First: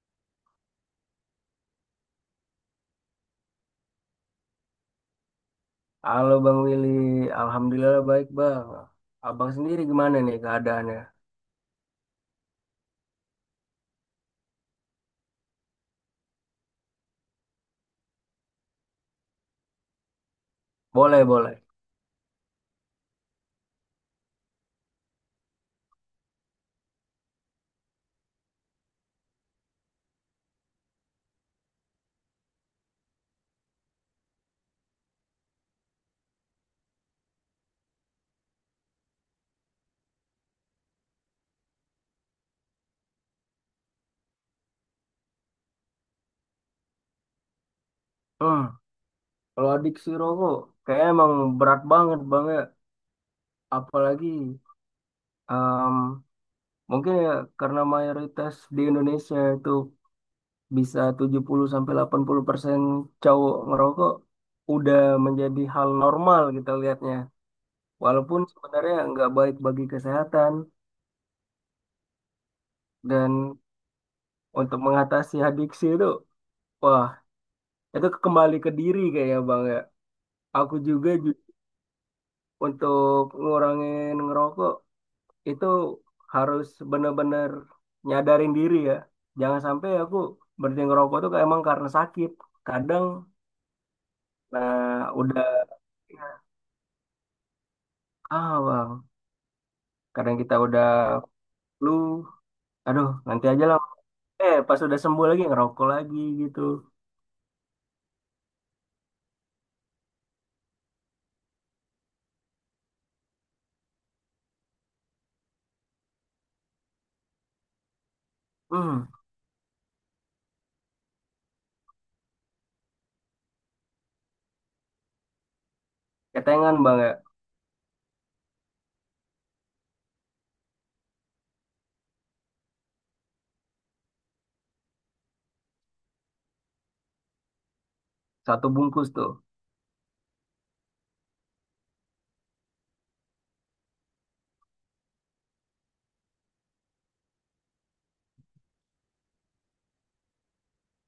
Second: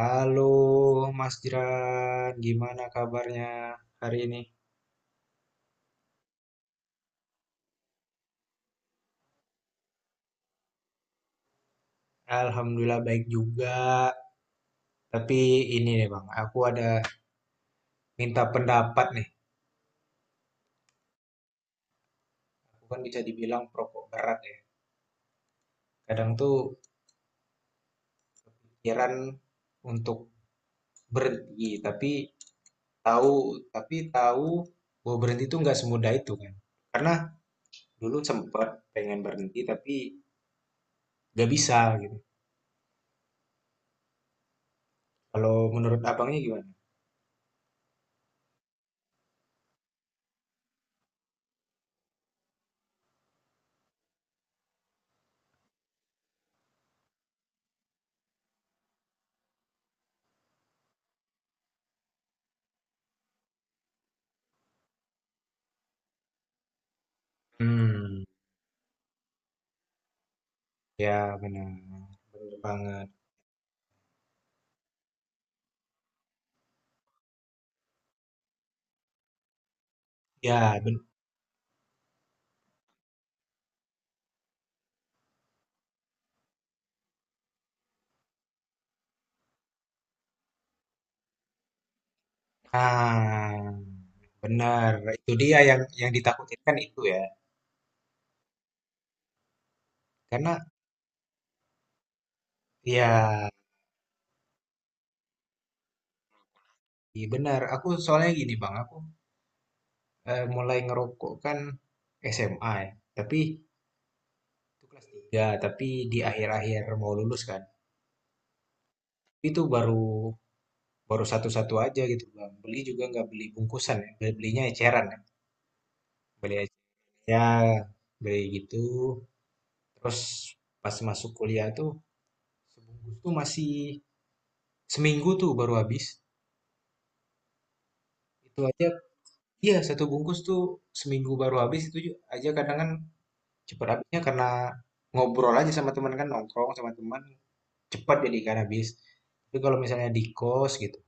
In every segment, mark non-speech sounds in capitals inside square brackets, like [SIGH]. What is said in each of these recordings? Halo Mas Jiran, gimana kabarnya hari ini? Halo Bang Willy, Alhamdulillah baik Bang. Abang sendiri gimana nih keadaannya? Alhamdulillah baik juga. Tapi ini nih Bang, aku ada minta pendapat nih. Boleh, boleh. Aku kan bisa dibilang perokok berat ya. Kadang tuh pikiran untuk berhenti, tahu tapi tahu bahwa berhenti tuh nggak semudah itu kan. Karena dulu sempat pengen berhenti tapi nggak bisa gitu. Kalau menurut abangnya gimana? Hmm, Kalau adiksi rokok, kayaknya emang berat banget Bang ya. Apalagi em, mungkin ya karena mayoritas di Indonesia itu bisa 70-80% cowok ngerokok, udah menjadi hal normal kita lihatnya. Hmm, Walaupun sebenarnya nggak baik bagi kesehatan ya benar. Benar banget. dan untuk mengatasi adiksi itu, wah itu kembali ke diri kayaknya Bang ya. Aku Ya, ben juga untuk ngurangin ngerokok itu harus bener-bener nyadarin diri ya. Jangan sampai aku berhenti ngerokok tuh kayak emang karena sakit. Kadang nah, benar. nah Itu udah dia yang ditakutin kan itu ya. ah Bang, kadang kita Karena udah flu, aduh nanti ya, aja lah. Eh, pas udah sembuh lagi ngerokok lagi gitu. iya benar. Aku soalnya gini Bang, aku mulai ngerokok kan SMA ya. Tapi itu kelas 3 tapi di akhir-akhir mau lulus kan. Hmm, Itu baru baru satu-satu aja gitu Bang. Beli juga nggak beli bungkusan ya. Belinya eceran ya. Beli eceran. ketengan Bang ya. Ya, beli gitu. Terus pas masuk kuliah tuh sebungkus tuh masih seminggu tuh baru habis. Itu Satu aja bungkus tuh. iya satu bungkus tuh seminggu baru habis itu aja kadang kan cepet habisnya karena ngobrol aja sama teman kan, nongkrong sama teman cepat jadi kan habis. Tapi kalau misalnya di kos gitu,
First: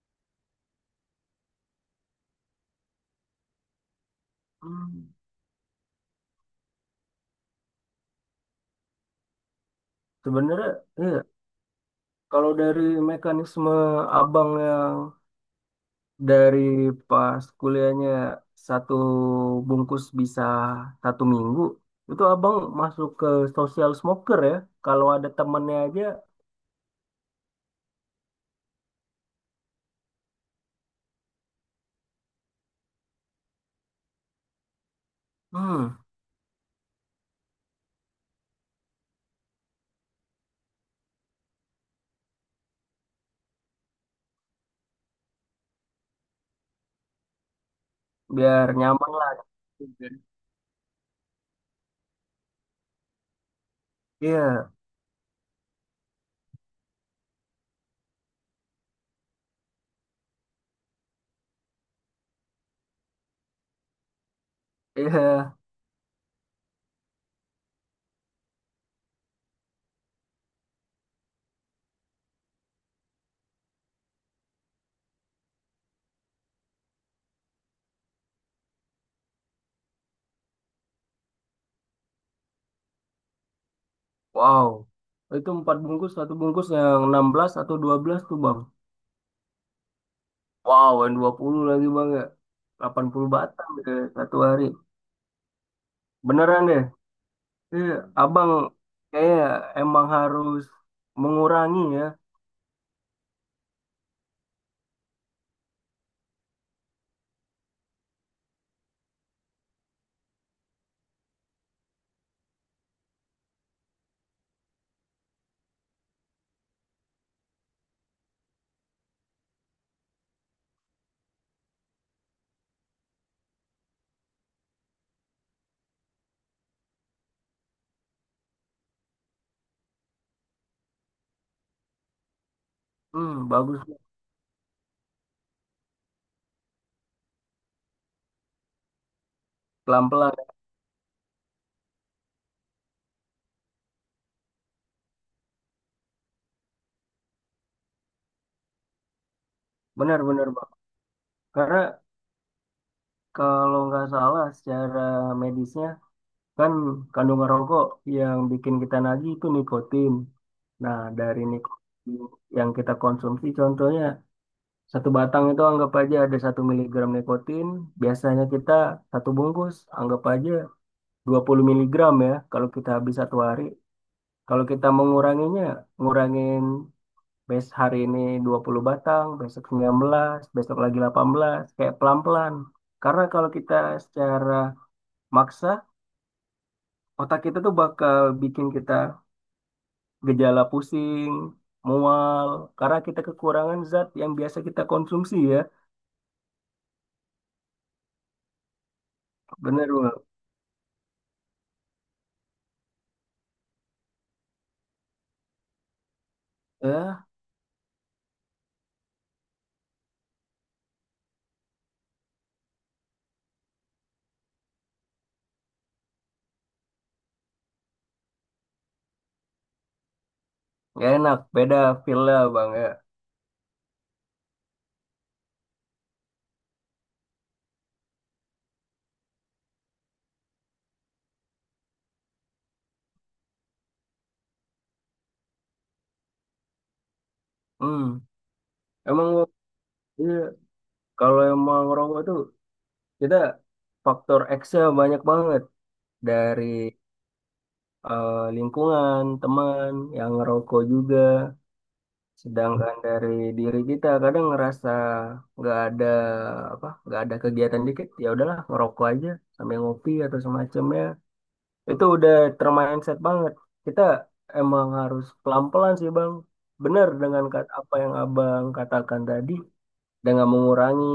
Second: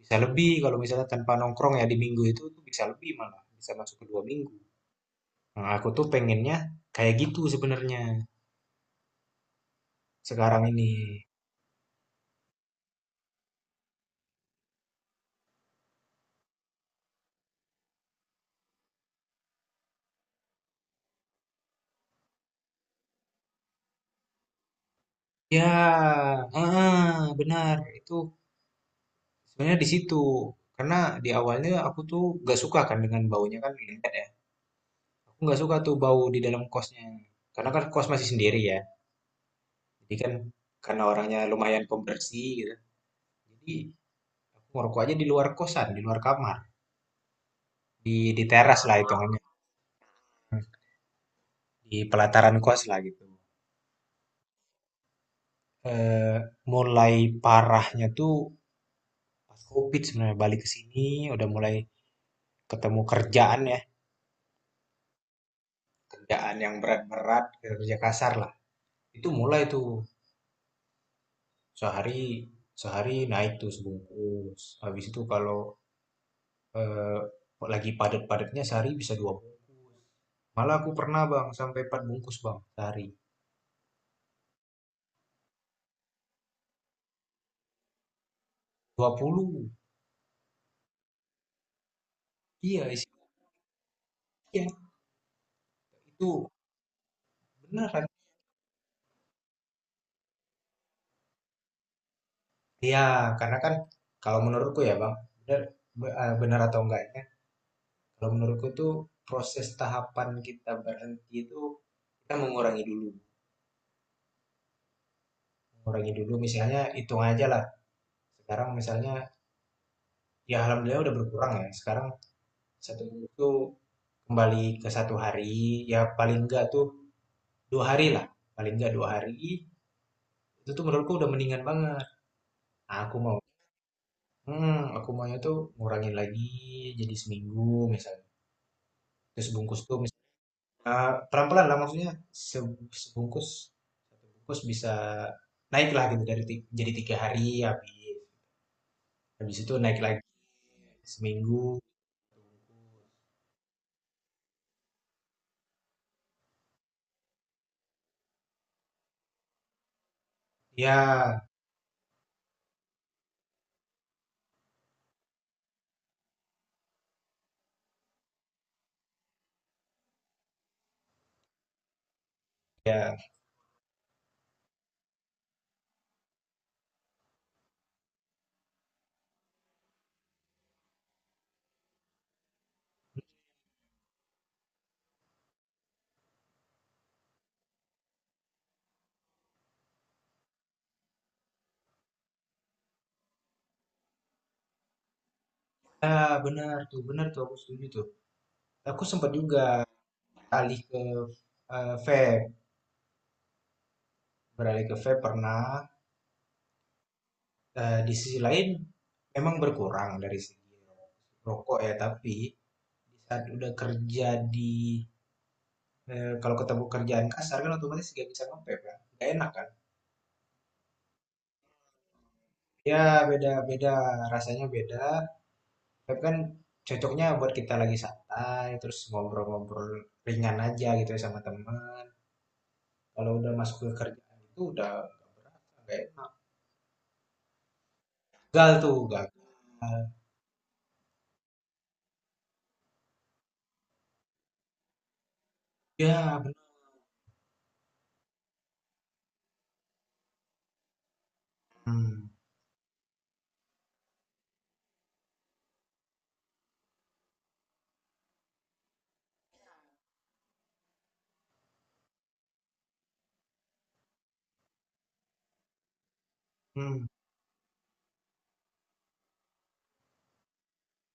bisa lebih kalau misalnya tanpa nongkrong ya di minggu itu tuh bisa lebih malah, bisa masuk ke 2 minggu. Hmm. Nah, aku tuh pengennya kayak gitu sebenarnya sekarang Sebenarnya ini. iya. Kalau dari mekanisme abang yang dari pas kuliahnya satu bungkus bisa satu minggu, itu abang masuk ke social smoker ya. Kalau ada Ya, temennya aja, ah benar. Itu sebenarnya di situ. Karena di awalnya aku tuh gak suka kan dengan baunya kan, nyengat ya. Aku nggak suka tuh hmm, bau di dalam kosnya. Karena kan kos masih sendiri ya. Jadi kan karena orangnya lumayan pembersih gitu. Jadi aku ngerokok aja di luar kosan, di luar kamar, di biar teras lah nyaman lah. hitungannya, di pelataran kos lah gitu. Iya, Eh, Mulai parahnya tuh pas COVID sebenarnya balik ke sini udah mulai ketemu kerjaan ya, iya. kerjaan yang berat-berat, kerja kasar lah. Itu mulai tuh sehari sehari naik tuh sebungkus. Habis itu kalau eh, lagi padat-padatnya sehari bisa dua bungkus. Malah aku pernah bang sampai 4 bungkus bang sehari. Wow. Itu empat bungkus, satu bungkus yang 16 atau 12 tuh bang. Dua puluh. Wow, yang 20 lagi bang ya. Iya Delapan isi. puluh batang deh satu hari. Iya itu Beneran deh. Iya, beneran. abang kayak emang harus mengurangi ya. Iya karena kan kalau menurutku ya bang bener, bener atau enggaknya kalau menurutku tuh proses tahapan kita berhenti itu kita mengurangi dulu. Mengurangi dulu misalnya hitung aja lah. Sekarang misalnya ya alhamdulillah udah berkurang ya. Sekarang satu bungkus tuh kembali ke satu hari ya paling enggak tuh 2 hari lah, paling nggak 2 hari, itu tuh menurutku udah mendingan banget. Nah, aku mau Hmm, bagus. hmm, aku maunya tuh ngurangin lagi jadi seminggu misalnya. Terus bungkus tuh misalnya Pelan-pelan. pelan-pelan lah maksudnya sebungkus satu bungkus bisa naik lah gitu dari jadi tiga hari habis habis itu naik lagi Benar-benar, Bang. seminggu Karena kalau nggak salah secara medisnya kan kandungan rokok yang bikin kita nagih itu nikotin. Nah, dari ya nikotin yang kita konsumsi contohnya satu batang itu anggap aja ada satu miligram nikotin. Biasanya kita satu bungkus anggap aja 20 miligram ya kalau kita habis ya satu hari. Kalau kita menguranginya, ngurangin hari ini 20 batang, besok 19 besok lagi 18 kayak pelan-pelan. Karena kalau kita secara maksa, otak kita tuh bakal bikin kita gejala pusing, mual, karena kita kekurangan zat yang biasa kita konsumsi ya. ah benar tuh aku setuju tuh aku sempat juga Bener, Bang. alih ke vape beralih ke vape pernah. Ya, Di sisi lain memang berkurang dari segi rokok ya, tapi di saat udah kerja di kalau ketemu kerjaan kasar kan otomatis nggak bisa nge-vape kan, gak enak kan? nggak enak, beda feel lah, Bang ya. Ya beda beda, rasanya beda. Vape kan cocoknya buat kita lagi santai, terus ngobrol-ngobrol ringan aja gitu ya sama teman. Kalau udah masuk ke kerjaan itu udah nggak enak. Hmm. Gagal tuh, gagal. Emang Bang, iya, kalau emang ngerokok tuh kita faktor X-nya banyak banget Ya benar. dari lingkungan, teman, yang ngerokok juga. Mhm, Sedangkan dari diri kita kadang ngerasa nggak ada apa, nggak ada kegiatan dikit, ya udahlah ngerokok aja sambil ngopi atau semacamnya. Itu udah termindset banget. Kita emang harus pelan-pelan sih Bang. mhm. Benar dengan apa yang Abang katakan tadi, dengan mengurangi,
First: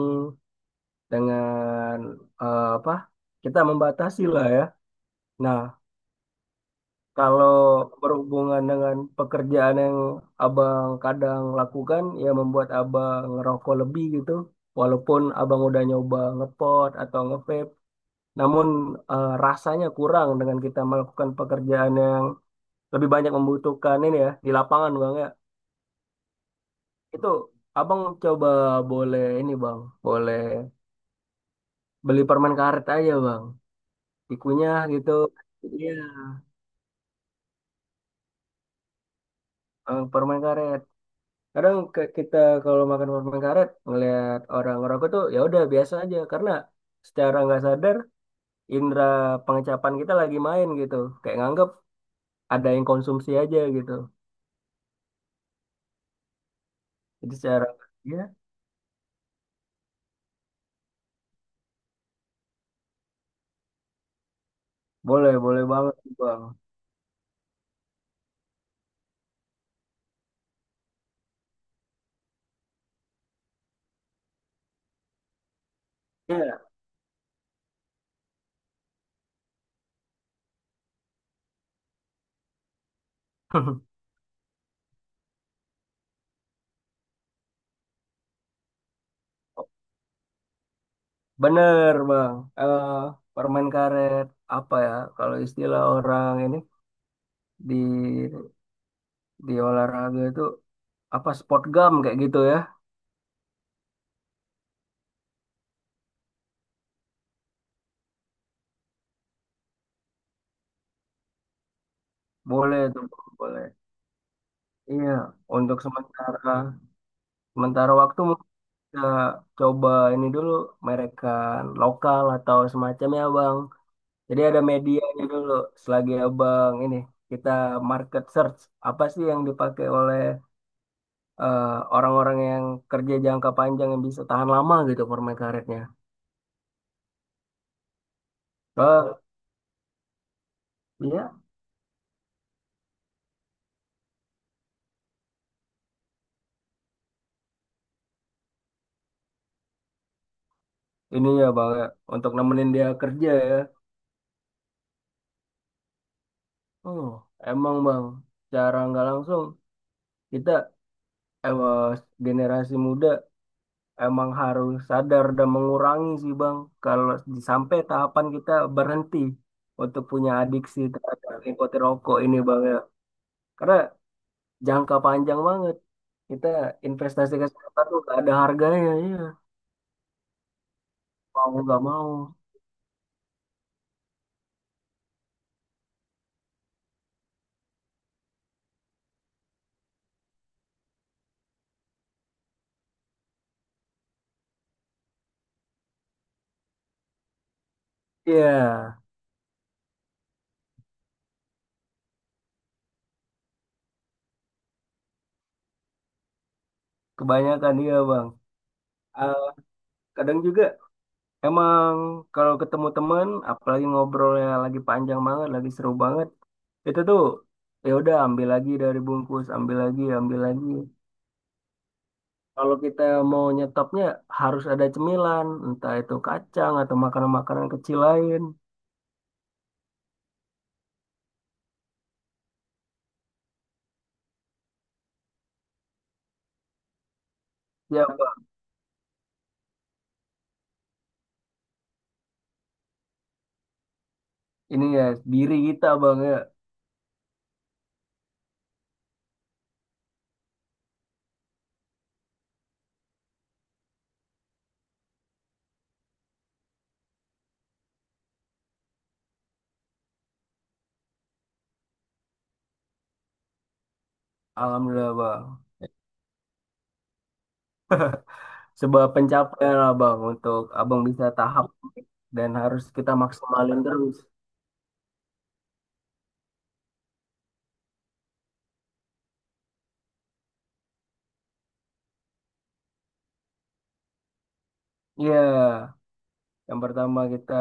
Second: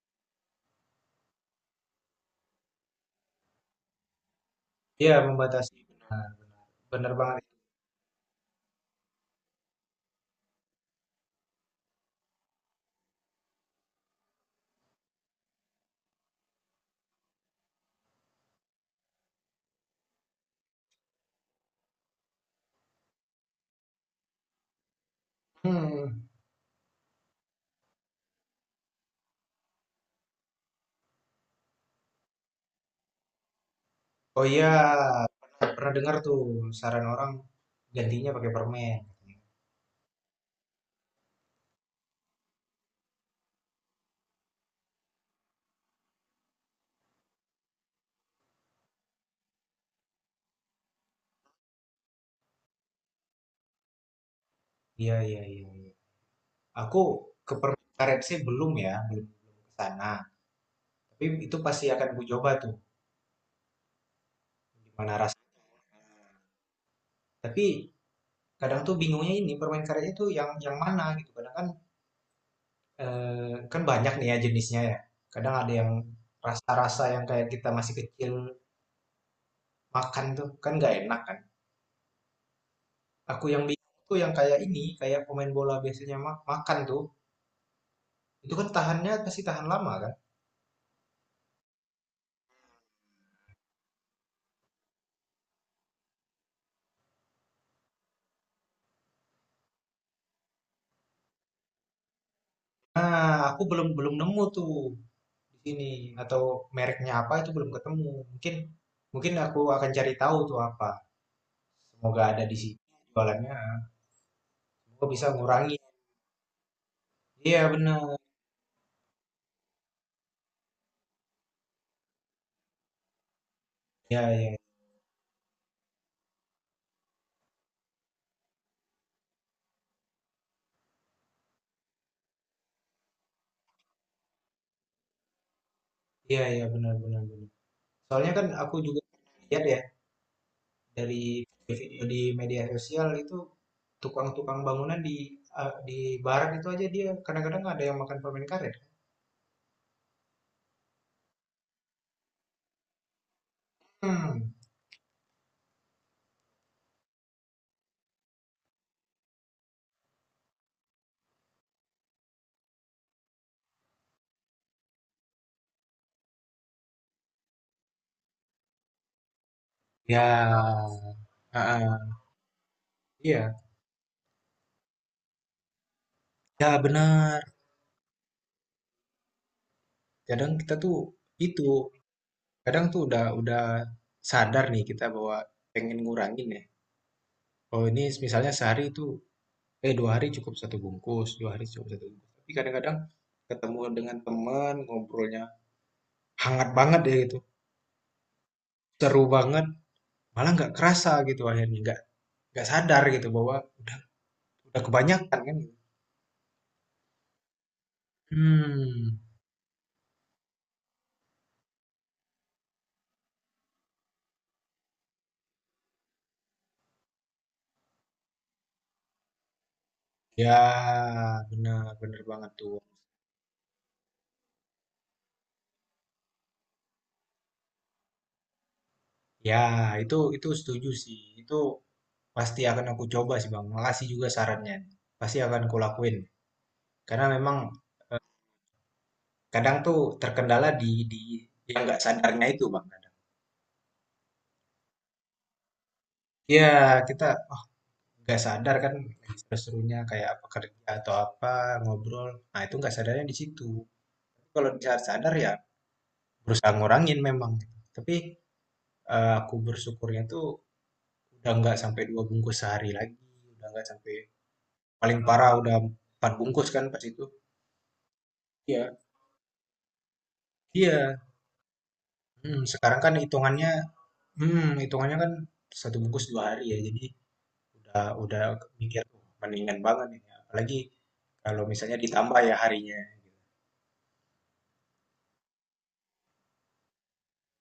dengan apa, kita membatasi lah ya. Iya Nah, membatasi, benar benar. Benar banget. kalau berhubungan dengan pekerjaan yang abang kadang lakukan, ya membuat abang ngerokok lebih gitu. Walaupun abang udah nyoba ngepot atau ngevape, namun rasanya kurang dengan kita melakukan pekerjaan yang lebih banyak membutuhkan ini ya di lapangan bang ya. Mhm. Itu abang coba boleh ini bang, boleh beli permen karet aja bang, Oh iya, dikunyah gitu. pernah, Iya, pernah dengar tuh saran orang gantinya pakai permen. eh, permen karet. Kadang kita kalau makan permen karet ngelihat orang ngerokok tuh ya udah biasa aja karena secara nggak sadar indera pengecapan kita lagi main gitu kayak nganggep ada yang konsumsi aja gitu Iya, iya, iya, iya. Aku jadi ke secara permen ya karet sih belum ya, belum belum ke sana. Tapi itu pasti akan ku coba tuh gimana boleh rasanya. boleh banget bang. Tapi kadang tuh bingungnya ini permen karet itu yang mana gitu. Kadang kan kan banyak nih ya jenisnya ya. Kadang ada yang Iya. rasa-rasa yang kayak kita masih kecil makan tuh kan nggak enak kan. Aku yang [LAUGHS] bingung tuh yang kayak ini, kayak pemain bola biasanya makan tuh. Itu kan tahannya pasti tahan lama kan. Bener bang. Eh, permen karet apa ya kalau istilah orang ini di olahraga itu apa sport gum kayak gitu ya Nah, aku belum belum nemu tuh di sini atau mereknya apa itu belum ketemu. Mungkin Mungkin aku akan cari tahu tuh apa. Semoga ada di sini boleh tuh jualannya. boleh Semoga iya bisa ngurangi. untuk sementara. Iya Sementara benar. waktu mungkin kita coba ini dulu merekan lokal atau semacamnya Bang. Iya Jadi iya. ada medianya dulu selagi Abang ini kita market search apa sih yang dipakai oleh eh, orang-orang yang kerja jangka panjang yang bisa tahan lama gitu permen karetnya. Iya iya benar benar benar. Soalnya kan aku juga Oh, lihat ya dari iya video di media sosial itu tukang-tukang bangunan di di barat itu aja dia kadang-kadang ada yang makan permen karet. ini ya Bang ya, untuk nemenin dia kerja ya. Hmm. Oh, emang Bang, cara nggak langsung kita eh, generasi muda emang harus sadar dan mengurangi sih Bang, kalau sampai tahapan kita berhenti untuk punya adiksi Ya, terhadap nikoti ah, ah, rokok ini Bang ya. iya. Karena jangka panjang banget. Kita Ya investasi benar. kesehatan tuh gak ada harganya ya. Kadang kita tuh Mau itu nggak mau. kadang tuh udah sadar nih kita bahwa pengen ngurangin ya. Kalau ini misalnya sehari itu eh dua hari cukup satu bungkus, dua hari cukup satu bungkus. Tapi kadang-kadang ketemu dengan teman ngobrolnya hangat banget ya gitu, Iya, seru banget, malah nggak kerasa gitu akhirnya nggak sadar gitu bahwa udah kebanyakan kan, gitu. kebanyakan iya Bang. Hmm, Eh, kadang juga emang kalau ketemu teman, apalagi ngobrolnya lagi panjang banget, lagi seru banget, itu tuh ya udah ambil lagi dari bungkus, ambil lagi, ambil ya lagi. benar benar banget tuh. Kalau kita mau nyetopnya harus ada cemilan, entah itu kacang atau makanan-makanan kecil lain. Ya itu setuju sih. Itu pasti akan aku coba sih Bang. Makasih juga sarannya. Pasti akan kulakuin. Karena memang Ya, Bang. kadang tuh terkendala di yang nggak sadarnya itu Bang. Ini ya diri kita, Bang ya. Iya, kita oh, nggak sadar kan lagi seru-serunya kayak apa kerja atau apa ngobrol. Nah, itu nggak sadarnya di situ. Kalau sadar sadar ya berusaha ngurangin memang. Tapi aku bersyukurnya tuh udah nggak sampai dua bungkus sehari lagi, udah nggak sampai Alhamdulillah, paling Bang. parah udah empat bungkus kan pas itu. Iya. Sebuah pencapaian lah, Bang, untuk Abang Iya. bisa tahap dan Hmm, harus sekarang kita kan hitungannya, maksimalin terus. hmm, hitungannya kan satu bungkus dua hari ya. Jadi udah mikir, tuh mendingan banget ini. Apalagi kalau misalnya ditambah ya harinya, gitu. Iya, yang pertama kita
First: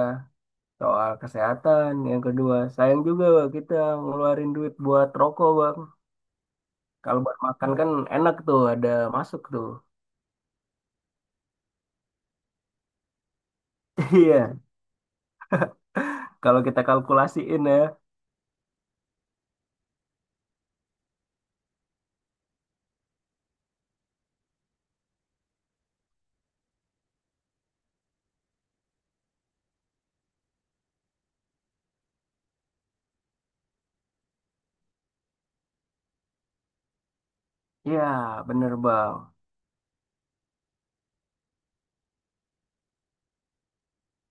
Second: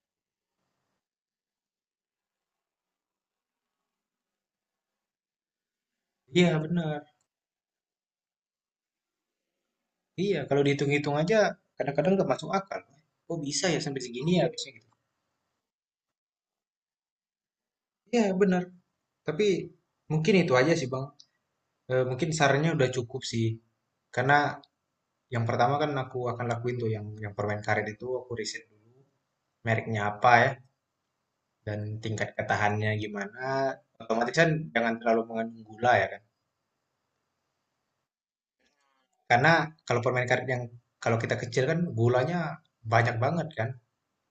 soal kesehatan, yang kedua sayang juga, Bang, kita ngeluarin duit buat rokok, Bang. Iya benar. Kalau buat makan kan enak tuh, ada masuk tuh. Iya kalau dihitung-hitung aja kadang-kadang nggak masuk akal. Oh bisa ya sampai [LAUGHS] segini ya Iya, harusnya gitu. kalau kita kalkulasiin ya. Iya benar. Tapi mungkin itu aja sih Bang. Mungkin sarannya udah cukup sih. Karena yang pertama kan aku akan lakuin tuh yang permen karet itu aku riset dulu mereknya apa ya dan tingkat ketahannya gimana. Otomatis kan jangan terlalu mengandung gula ya kan. Ya bener Bang. Karena kalau permen karet yang kalau kita kecil kan gulanya banyak banget kan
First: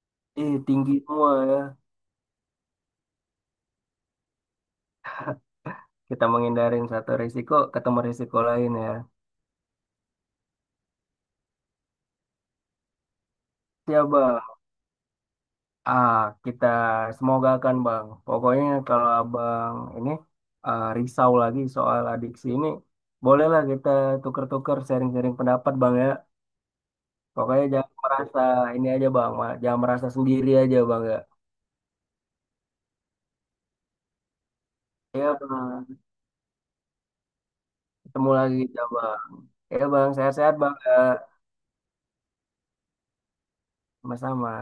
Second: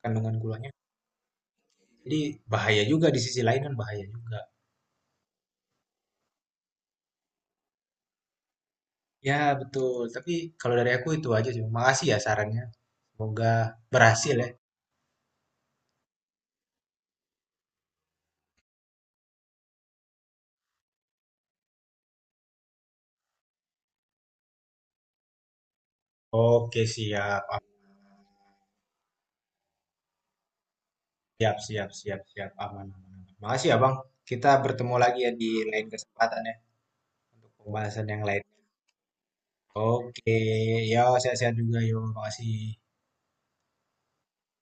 kandungan Ih, gulanya. tinggi semua ya. Jadi bahaya juga di sisi lain kan bahaya juga. Kita menghindarin satu risiko, ketemu risiko lain ya. Ya betul, tapi kalau dari aku itu aja sih. Makasih ya sarannya. Semoga Ya berhasil Bang. ya. Ah, kita semoga kan Bang. Pokoknya kalau Abang ini risau lagi soal adiksi ini, bolehlah kita tuker-tuker sharing-sharing pendapat Bang ya. Oke, siap. Ah, Pokoknya jangan merasa ini aja Bang, jangan merasa sendiri aja Bang ya. siap, siap, siap, siap. Aman, aman, aman. Makasih ya, Bang. Kita bertemu lagi ya Ya di lain Bang, kesempatan ya untuk pembahasan yang ketemu lain. lagi ya Bang. Ya Bang, Oke, sehat-sehat Bang ya. yo sehat-sehat juga yo. Makasih. Sama-sama.